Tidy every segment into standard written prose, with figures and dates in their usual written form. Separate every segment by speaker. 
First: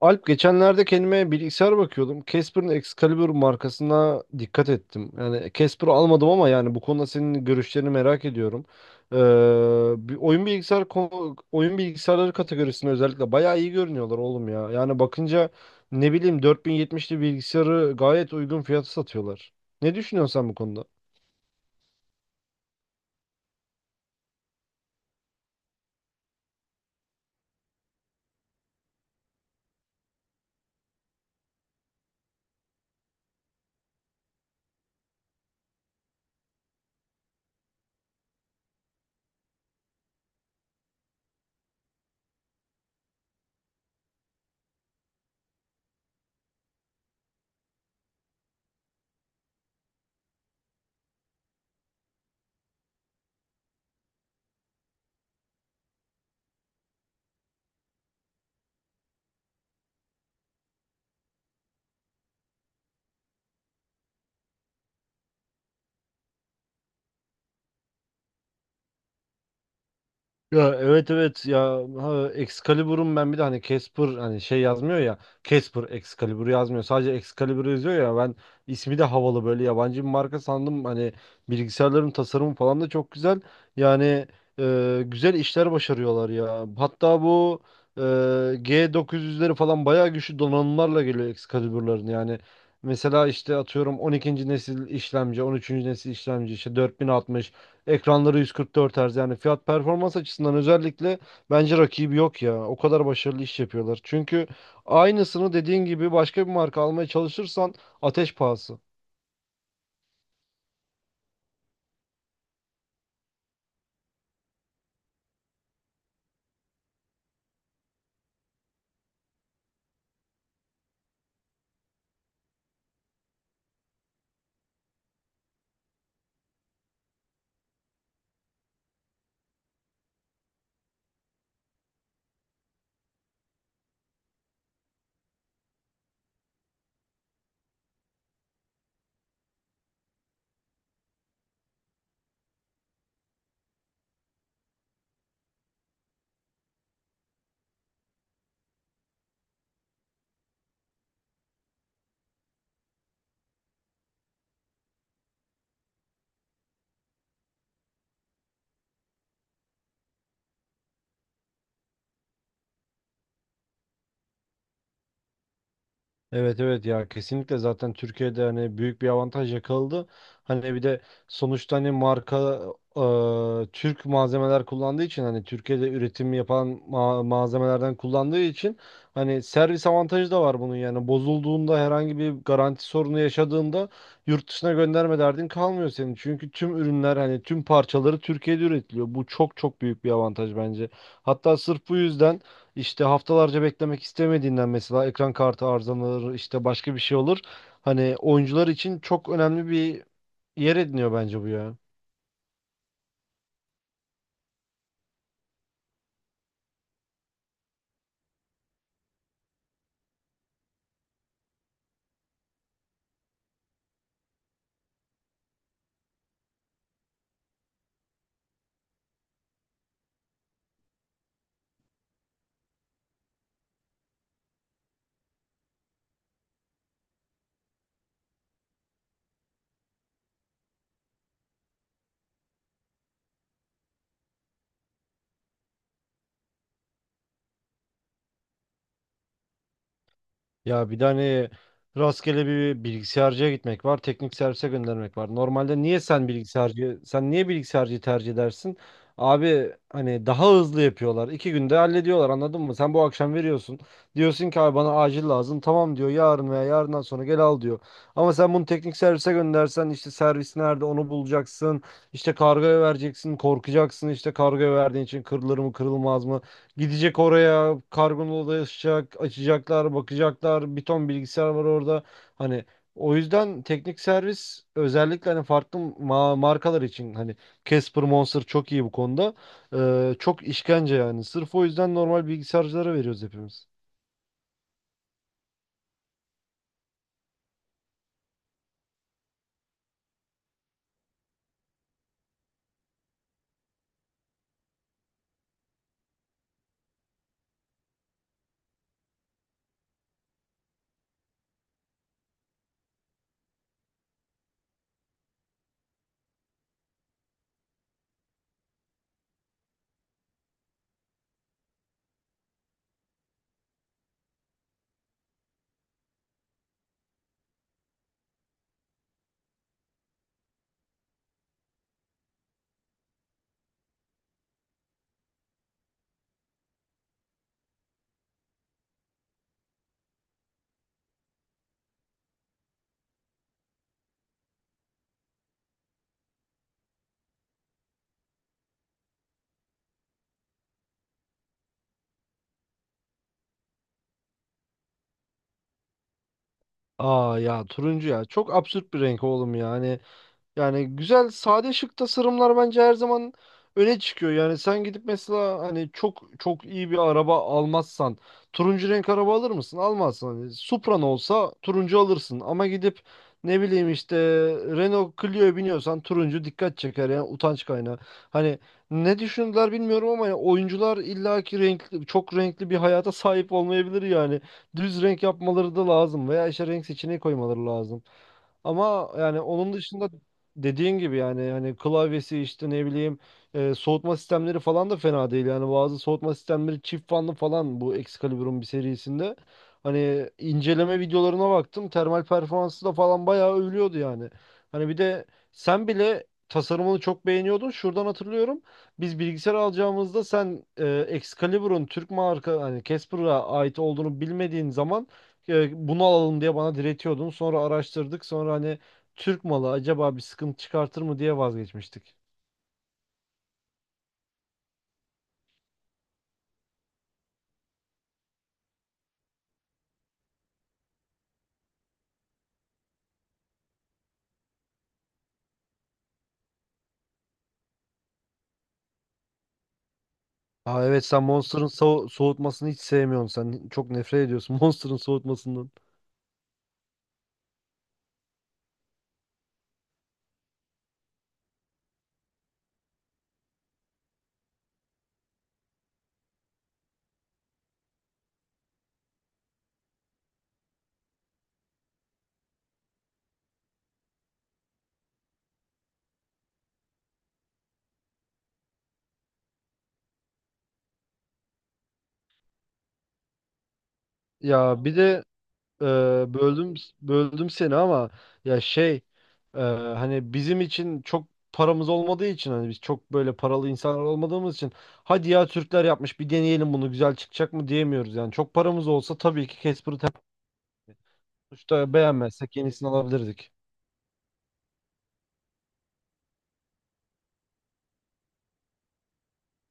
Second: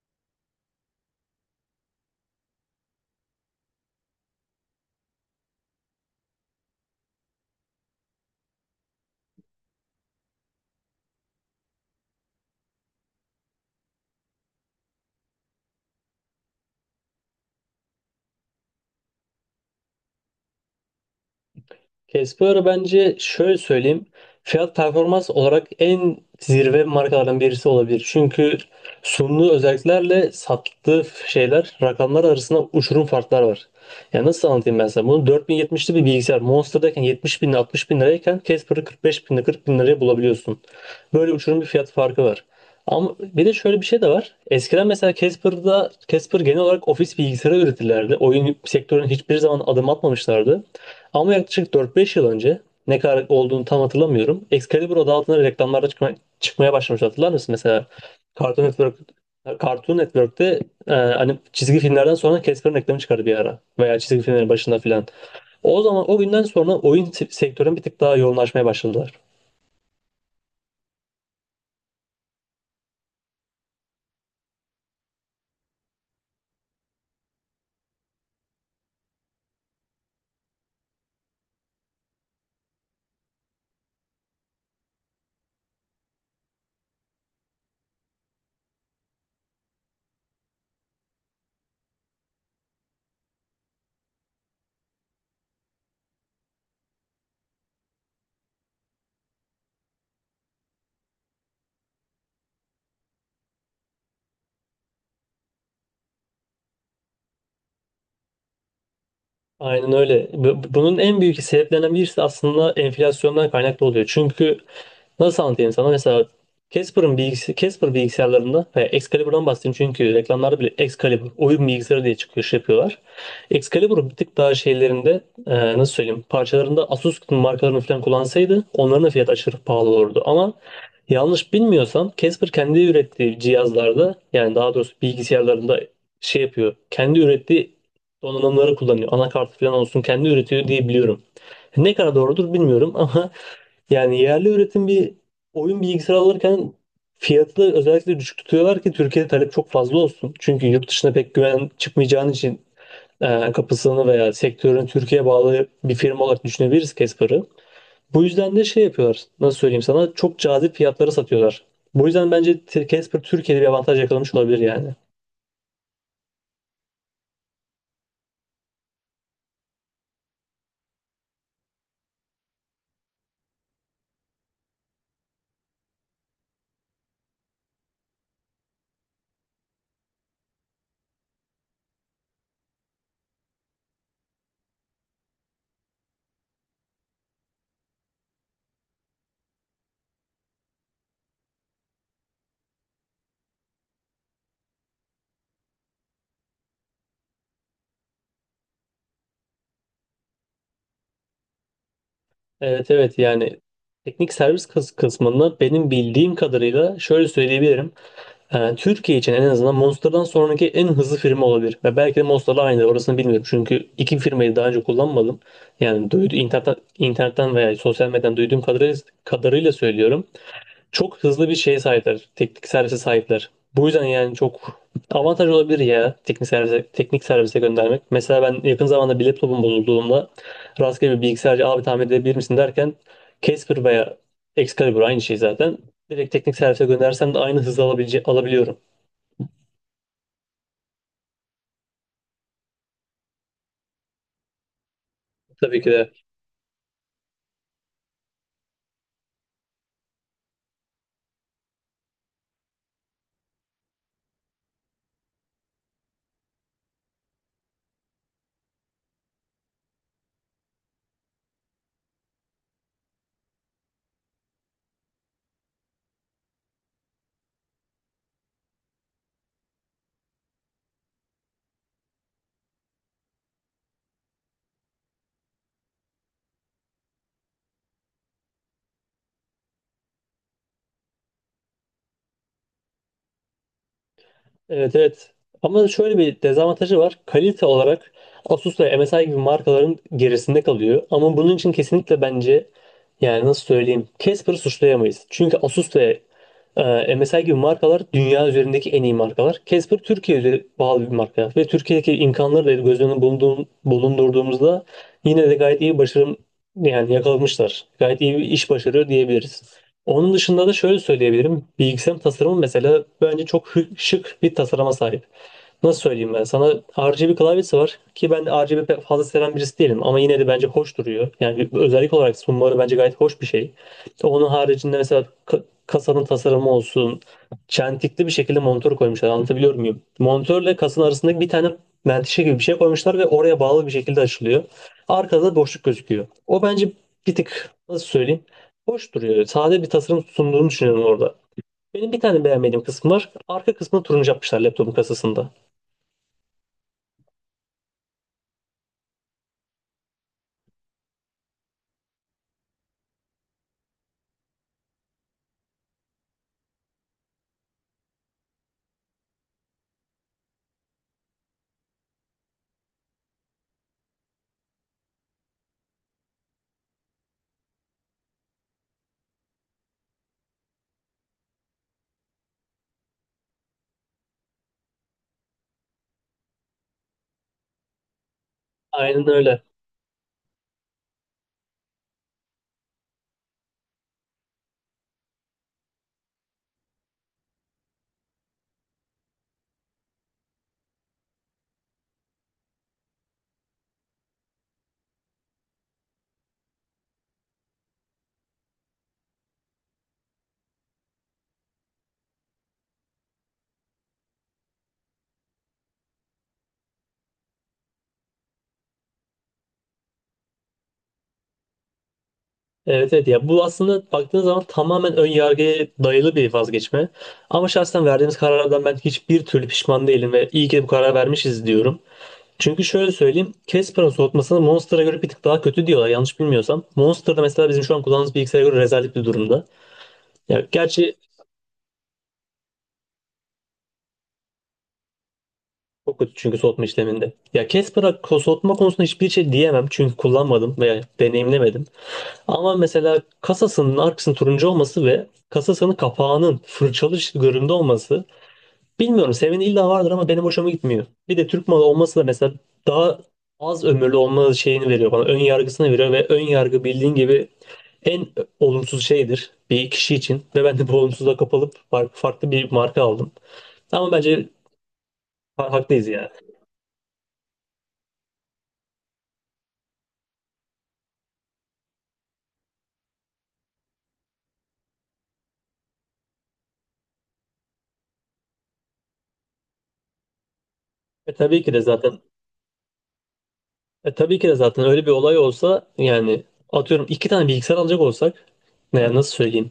Speaker 1: Alp, geçenlerde kendime bilgisayar bakıyordum. Casper'ın Excalibur markasına dikkat ettim. Yani Casper'ı almadım ama yani bu konuda senin görüşlerini merak ediyorum. Bir oyun bilgisayarları kategorisinde özellikle bayağı iyi görünüyorlar oğlum ya. Yani bakınca ne bileyim 4070'li bilgisayarı gayet uygun fiyata satıyorlar. Ne düşünüyorsun sen bu konuda?
Speaker 2: Casper bence şöyle söyleyeyim. Fiyat performans olarak en zirve markalardan birisi olabilir. Çünkü sunduğu özelliklerle sattığı şeyler rakamlar arasında uçurum farklar var. Ya nasıl anlatayım ben sana? Bunu 4070'li bir bilgisayar Monster'dayken 70 bin 60 bin lirayken Casper'ı 45 bin 40 bin liraya bulabiliyorsun. Böyle uçurum bir fiyat farkı var. Ama bir de şöyle bir şey de var. Eskiden mesela Casper genel olarak ofis bilgisayarı üretirlerdi. Oyun sektörüne hiçbir zaman adım atmamışlardı. Ama yaklaşık 4-5 yıl önce ne kadar olduğunu tam hatırlamıyorum. Excalibur adı altında reklamlarda çıkmaya başlamış hatırlar mısın? Mesela Cartoon Network Cartoon Network'te hani çizgi filmlerden sonra Casper'ın reklamı çıkardı bir ara. Veya çizgi filmlerin başında filan. O zaman o günden sonra oyun sektörüne bir tık daha yoğunlaşmaya başladılar.
Speaker 1: Ya, evet evet ya, ha, Excalibur'un ben bir de hani Casper hani şey yazmıyor ya, Casper Excalibur yazmıyor, sadece Excalibur yazıyor ya, ben ismi de havalı, böyle yabancı bir marka sandım hani. Bilgisayarların tasarımı falan da çok güzel yani. Güzel işler başarıyorlar ya, hatta bu e, G900'leri falan bayağı güçlü donanımlarla geliyor Excalibur'ların. Yani mesela işte atıyorum 12. nesil işlemci, 13. nesil işlemci, işte 4060. Ekranları 144 Hz. Yani fiyat performans açısından özellikle bence rakibi yok ya. O kadar başarılı iş yapıyorlar. Çünkü aynısını dediğin gibi başka bir marka almaya çalışırsan ateş pahası.
Speaker 2: Aynen öyle. Bunun en büyük sebeplerinden birisi aslında enflasyondan kaynaklı oluyor. Çünkü nasıl anlatayım sana? Mesela Casper bilgisayarlarında veya Excalibur'dan bahsedeyim çünkü reklamlarda bile Excalibur oyun bilgisayarı diye çıkıyor şey yapıyorlar. Excalibur'un bir tık daha şeylerinde nasıl söyleyeyim parçalarında Asus markalarını falan kullansaydı onların da fiyatı aşırı pahalı olurdu. Ama yanlış bilmiyorsam Casper kendi ürettiği cihazlarda yani daha doğrusu bilgisayarlarında şey yapıyor. Kendi ürettiği donanımları kullanıyor. Anakart falan olsun kendi üretiyor diye biliyorum. Ne kadar doğrudur bilmiyorum ama yani yerli üretim bir oyun bilgisayarı alırken fiyatı da özellikle düşük tutuyorlar ki Türkiye'de talep çok fazla olsun. Çünkü yurt dışına pek güven çıkmayacağın için kapısını veya sektörün Türkiye'ye bağlı bir firma olarak düşünebiliriz Casper'ı. Bu yüzden de şey yapıyorlar. Nasıl söyleyeyim sana? Çok cazip fiyatlara satıyorlar. Bu yüzden bence Casper Türkiye'de bir avantaj yakalamış olabilir yani.
Speaker 1: Evet evet ya, kesinlikle zaten Türkiye'de hani büyük bir avantaj yakaladı. Hani bir de sonuçta hani marka, Türk malzemeler kullandığı için, hani Türkiye'de üretim yapan malzemelerden kullandığı için, hani servis avantajı da var bunun. Yani bozulduğunda, herhangi bir garanti sorunu yaşadığında, yurt dışına gönderme derdin kalmıyor senin. Çünkü tüm ürünler, hani tüm parçaları Türkiye'de üretiliyor. Bu çok çok büyük bir avantaj bence. Hatta sırf bu yüzden, işte haftalarca beklemek istemediğinden, mesela ekran kartı arızalanır, işte başka bir şey olur. Hani oyuncular için çok önemli bir yer ediniyor bence bu ya.
Speaker 2: Evet evet yani teknik servis kısmında benim bildiğim kadarıyla şöyle söyleyebilirim. Türkiye için en azından Monster'dan sonraki en hızlı firma olabilir. Ve belki de Monster'la aynıdır orasını bilmiyorum. Çünkü iki firmayı daha önce kullanmadım. Yani internetten veya sosyal medyadan duyduğum kadarıyla, söylüyorum. Çok hızlı bir şeye sahipler. Teknik servise sahipler. Bu yüzden yani çok avantaj olabilir ya teknik servise göndermek. Mesela ben yakın zamanda bir laptopum bozulduğumda rastgele bir bilgisayarcı abi tamir edebilir misin derken Casper veya Excalibur aynı şey zaten. Direkt teknik servise göndersem de aynı hızı alabiliyorum.
Speaker 1: Ya bir tane rastgele bir bilgisayarcıya gitmek var, teknik servise göndermek var.
Speaker 2: Tabii
Speaker 1: Normalde
Speaker 2: ki
Speaker 1: niye
Speaker 2: de.
Speaker 1: sen bilgisayarcı, sen niye bilgisayarcıyı tercih edersin? Abi hani daha hızlı yapıyorlar. İki günde hallediyorlar, anladın mı? Sen bu akşam veriyorsun. Diyorsun ki abi bana acil lazım. Tamam diyor, yarın veya yarından sonra gel al diyor. Ama sen bunu teknik servise göndersen işte servis nerede onu bulacaksın. İşte kargoya vereceksin, korkacaksın, işte kargoya verdiğin için kırılır mı kırılmaz mı? Gidecek oraya, kargonun odasıacak, açacaklar, bakacaklar. Bir ton bilgisayar var orada. Hani o yüzden teknik servis, özellikle hani farklı markalar için, hani Casper Monster çok iyi bu konuda. Çok işkence yani. Sırf o yüzden normal bilgisayarcılara veriyoruz hepimiz.
Speaker 2: Evet evet. Ama şöyle bir dezavantajı var. Kalite olarak Asus ve MSI gibi markaların gerisinde kalıyor. Ama bunun için kesinlikle bence yani nasıl söyleyeyim Casper'ı suçlayamayız. Çünkü Asus ve MSI gibi markalar dünya üzerindeki en iyi markalar. Casper Türkiye'ye bağlı bir marka ve Türkiye'deki imkanları da göz önüne bulundurduğumuzda yine de gayet iyi başarım yani yakalamışlar. Gayet iyi bir iş başarıyor diyebiliriz. Onun dışında da şöyle söyleyebilirim. Bilgisayarın tasarımı mesela bence çok şık bir tasarıma sahip. Nasıl söyleyeyim ben sana? RGB klavyesi var ki ben RGB pek fazla seven birisi değilim ama yine de bence hoş duruyor. Yani bir özellik olarak sunmaları bence gayet hoş bir şey. Onun haricinde mesela kasanın tasarımı olsun, çentikli bir şekilde monitör koymuşlar. Anlatabiliyor muyum? Monitörle kasanın arasındaki bir tane menteşe gibi bir şey koymuşlar ve oraya bağlı bir şekilde açılıyor. Arkada da boşluk gözüküyor. O bence bir tık nasıl söyleyeyim? Hoş duruyor. Sade bir tasarım sunduğunu düşünüyorum orada. Benim bir tane beğenmediğim kısım var. Arka kısmını turuncu yapmışlar laptopun kasasında.
Speaker 1: Aa ya, turuncu ya. Çok absürt bir renk oğlum yani. Yani güzel, sade, şık tasarımlar bence her zaman öne çıkıyor. Yani sen gidip mesela hani çok çok iyi bir araba almazsan turuncu renk araba alır mısın? Almazsın. Hani Supra'n olsa turuncu alırsın ama gidip ne bileyim işte Renault Clio'ya biniyorsan turuncu dikkat çeker, yani utanç kaynağı. Hani ne düşündüler bilmiyorum ama yani oyuncular illaki renkli, çok renkli bir hayata sahip olmayabilir yani. Düz renk yapmaları da lazım veya işte renk seçeneği koymaları lazım. Ama
Speaker 2: Aynen
Speaker 1: yani
Speaker 2: öyle.
Speaker 1: onun dışında, dediğin gibi yani, hani klavyesi, işte ne bileyim, soğutma sistemleri falan da fena değil. Yani bazı soğutma sistemleri çift fanlı falan, bu Excalibur'un bir serisinde. Hani inceleme videolarına baktım. Termal performansı da falan bayağı övülüyordu yani. Hani bir de sen bile tasarımını çok beğeniyordun. Şuradan hatırlıyorum. Biz bilgisayar alacağımızda sen Excalibur'un Türk marka, hani Casper'a ait olduğunu bilmediğin zaman, bunu alalım diye bana diretiyordun. Sonra araştırdık. Sonra hani Türk malı acaba bir sıkıntı çıkartır mı diye vazgeçmiştik.
Speaker 2: Evet evet ya bu aslında baktığınız zaman tamamen ön yargıya dayalı bir vazgeçme. Ama şahsen verdiğimiz karardan ben hiçbir türlü pişman değilim ve iyi ki de bu karar vermişiz diyorum. Çünkü şöyle söyleyeyim, Casper'ın soğutmasını Monster'a göre bir tık daha kötü diyorlar yanlış bilmiyorsam. Monster'da mesela bizim şu an kullandığımız bilgisayara göre rezalet bir durumda. Ya
Speaker 1: Aa evet,
Speaker 2: gerçi.
Speaker 1: sen Monster'ın soğutmasını hiç sevmiyorsun. Sen çok nefret ediyorsun Monster'ın soğutmasından.
Speaker 2: Çok kötü çünkü soğutma işleminde. Ya Casper'a soğutma konusunda hiçbir şey diyemem çünkü kullanmadım veya deneyimlemedim. Ama mesela kasasının arkasının turuncu olması ve kasasının kapağının fırçalı göründe olması bilmiyorum senin illa vardır ama benim hoşuma gitmiyor. Bir de Türk malı olması da mesela daha az ömürlü olma şeyini veriyor bana. Ön yargısını veriyor ve ön yargı bildiğin gibi en olumsuz şeydir bir kişi için ve ben de bu olumsuzluğa kapılıp farklı bir marka aldım. Ama bence
Speaker 1: Ya bir de e,
Speaker 2: haklıyız ya.
Speaker 1: böldüm seni ama ya, şey, hani bizim için çok paramız olmadığı için, hani biz çok böyle paralı insanlar olmadığımız için, hadi ya Türkler yapmış bir deneyelim bunu, güzel çıkacak mı diyemiyoruz yani. Çok paramız olsa tabii ki Casper'ı.
Speaker 2: E tabii ki de
Speaker 1: Sonuçta
Speaker 2: zaten
Speaker 1: beğenmezsek yenisini alabilirdik.
Speaker 2: tabii ki de zaten öyle bir olay olsa yani atıyorum iki tane bilgisayar alacak olsak yani nasıl söyleyeyim?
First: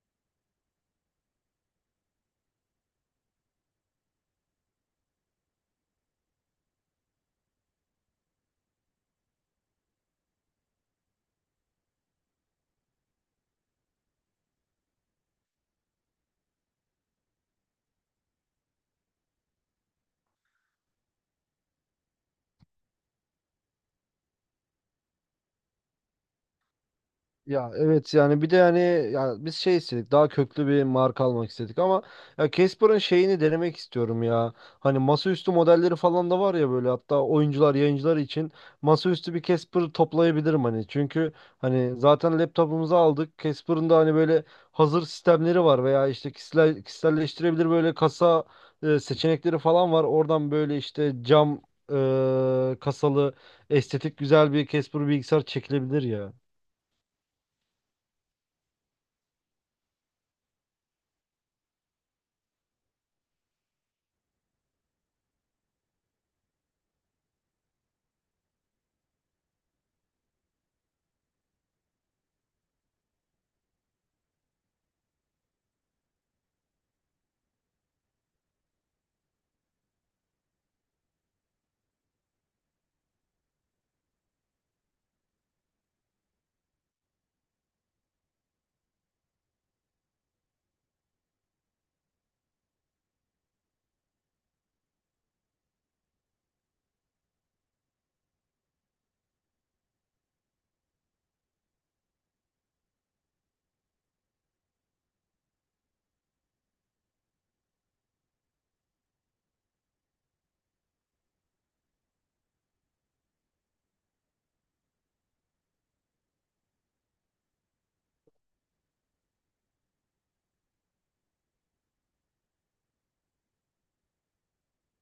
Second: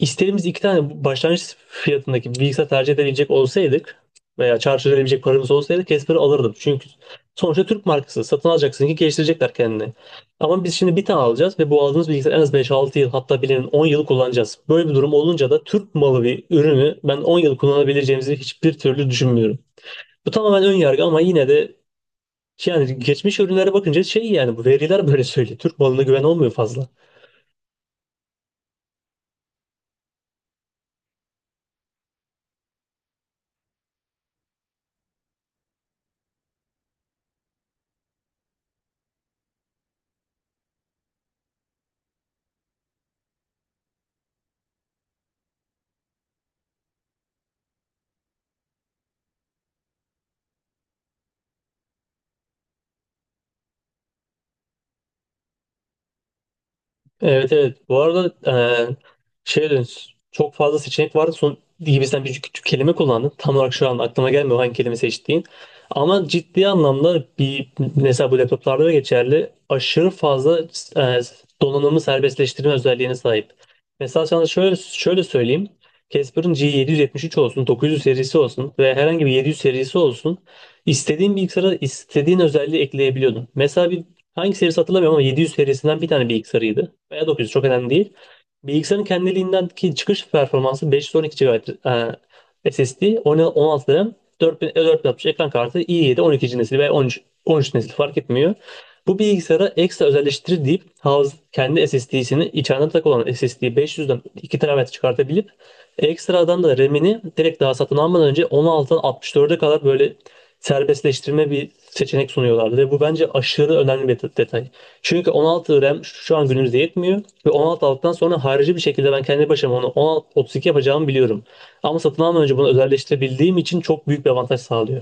Speaker 2: İstediğimiz iki tane başlangıç fiyatındaki bir bilgisayar tercih edebilecek olsaydık veya çarçur edebilecek paramız olsaydı Casper'ı alırdım. Çünkü sonuçta Türk markası satın alacaksın ki geliştirecekler kendini. Ama biz şimdi bir tane alacağız ve bu aldığımız bilgisayar en az beş altı yıl hatta bilenin 10 yıl kullanacağız. Böyle bir durum olunca da Türk malı bir ürünü ben 10 yıl kullanabileceğimizi hiçbir türlü düşünmüyorum. Bu tamamen ön yargı ama yine de şey. Yani geçmiş ürünlere bakınca şey yani bu veriler böyle söylüyor. Türk malına güven olmuyor fazla.
Speaker 1: Ya evet, yani bir de yani, ya biz şey istedik, daha köklü bir marka almak istedik ama ya Casper'ın şeyini denemek istiyorum ya. Hani masaüstü modelleri falan da var ya böyle, hatta oyuncular, yayıncılar için masaüstü bir Casper toplayabilirim hani. Çünkü hani zaten laptopumuzu aldık. Casper'ın da hani böyle hazır sistemleri var veya işte kişisel, kişiselleştirebilir böyle kasa seçenekleri falan var. Oradan böyle işte cam kasalı estetik güzel bir Casper bilgisayar çekilebilir ya.
Speaker 2: Evet evet. Bu arada e, şey dedin, çok fazla seçenek vardı. Son gibi sen bir küçük kelime kullandın. Tam olarak şu an aklıma gelmiyor hangi kelime seçtiğin. Ama ciddi anlamda bir mesela bu laptoplarda da geçerli. Aşırı fazla e, donanımı serbestleştirme özelliğine sahip. Mesela sana şöyle söyleyeyim. Casper'ın G773 olsun, 900 serisi olsun ve herhangi bir 700 serisi olsun. İstediğin bilgisayara istediğin özelliği ekleyebiliyordun. Mesela bir hangi serisi hatırlamıyorum ama 700 serisinden bir tane bilgisayarıydı. Veya 900 çok önemli değil. Bilgisayarın kendiliğindeki çıkış performansı 512 GB SSD, 16 RAM, 4000 4060 ekran kartı, i7 12. nesil veya 13, 13 nesil fark etmiyor. Bu bilgisayara ekstra özelleştirir deyip Havz kendi SSD'sini içeride tak olan SSD 500'den 2 TB çıkartabilip ekstradan da RAM'ini direkt daha satın almadan önce 16'dan 64'e kadar böyle serbestleştirme bir seçenek sunuyorlardı ve bu bence aşırı önemli bir detay. Çünkü 16 RAM şu an günümüzde yetmiyor ve 16 aldıktan sonra harici bir şekilde ben kendi başıma onu 16, 32 yapacağımı biliyorum. Ama satın almadan önce bunu özelleştirebildiğim için çok büyük bir avantaj sağlıyor.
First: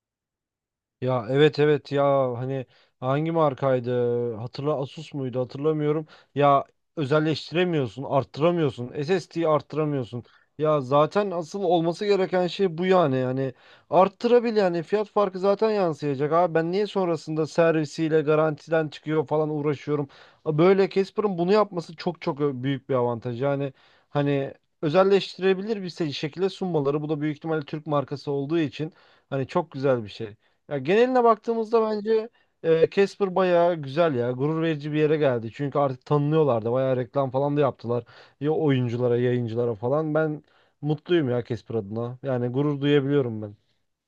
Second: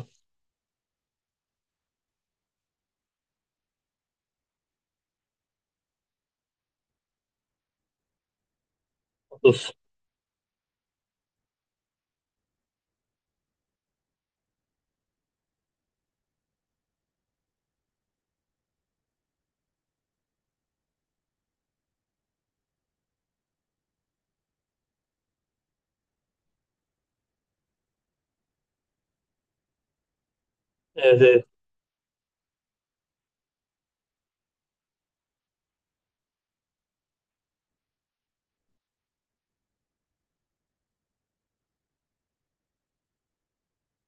Speaker 1: Ya evet evet ya, hani hangi markaydı? Hatırla, Asus muydu? Hatırlamıyorum. Ya özelleştiremiyorsun, arttıramıyorsun. SSD'yi
Speaker 2: 30.
Speaker 1: arttıramıyorsun. Ya zaten asıl olması gereken şey bu yani. Yani yani fiyat farkı zaten yansıyacak. Abi ben niye sonrasında servisiyle garantiden çıkıyor falan uğraşıyorum. Böyle Casper'ın bunu yapması çok çok büyük bir avantaj. Yani hani özelleştirebilir şekilde sunmaları, bu da büyük ihtimalle Türk markası olduğu için hani çok güzel bir şey. Ya
Speaker 2: Evet,
Speaker 1: geneline
Speaker 2: evet.
Speaker 1: baktığımızda bence Casper bayağı güzel ya. Gurur verici bir yere geldi. Çünkü artık tanınıyorlar da, bayağı reklam falan da yaptılar. Ya oyunculara, yayıncılara falan. Ben mutluyum ya Casper adına. Yani gurur duyabiliyorum ben.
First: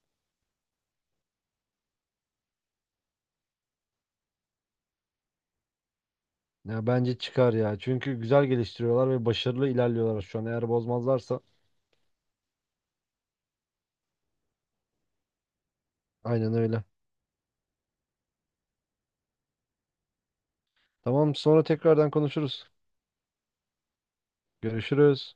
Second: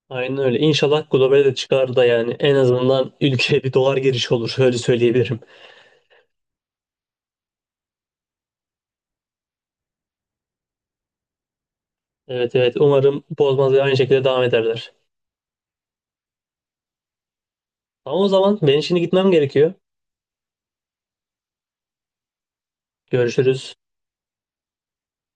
Speaker 2: Aynen öyle. İnşallah globale de çıkar da yani en azından ülkeye bir dolar girişi olur. Öyle söyleyebilirim.
Speaker 1: Ya bence çıkar ya. Çünkü güzel geliştiriyorlar ve başarılı ilerliyorlar şu an. Eğer bozmazlarsa
Speaker 2: Evet evet. Umarım bozmaz ve aynı şekilde devam ederler.
Speaker 1: aynen öyle.
Speaker 2: Ama o zaman ben şimdi gitmem gerekiyor.
Speaker 1: Tamam, sonra tekrardan konuşuruz.
Speaker 2: Görüşürüz.
Speaker 1: Görüşürüz.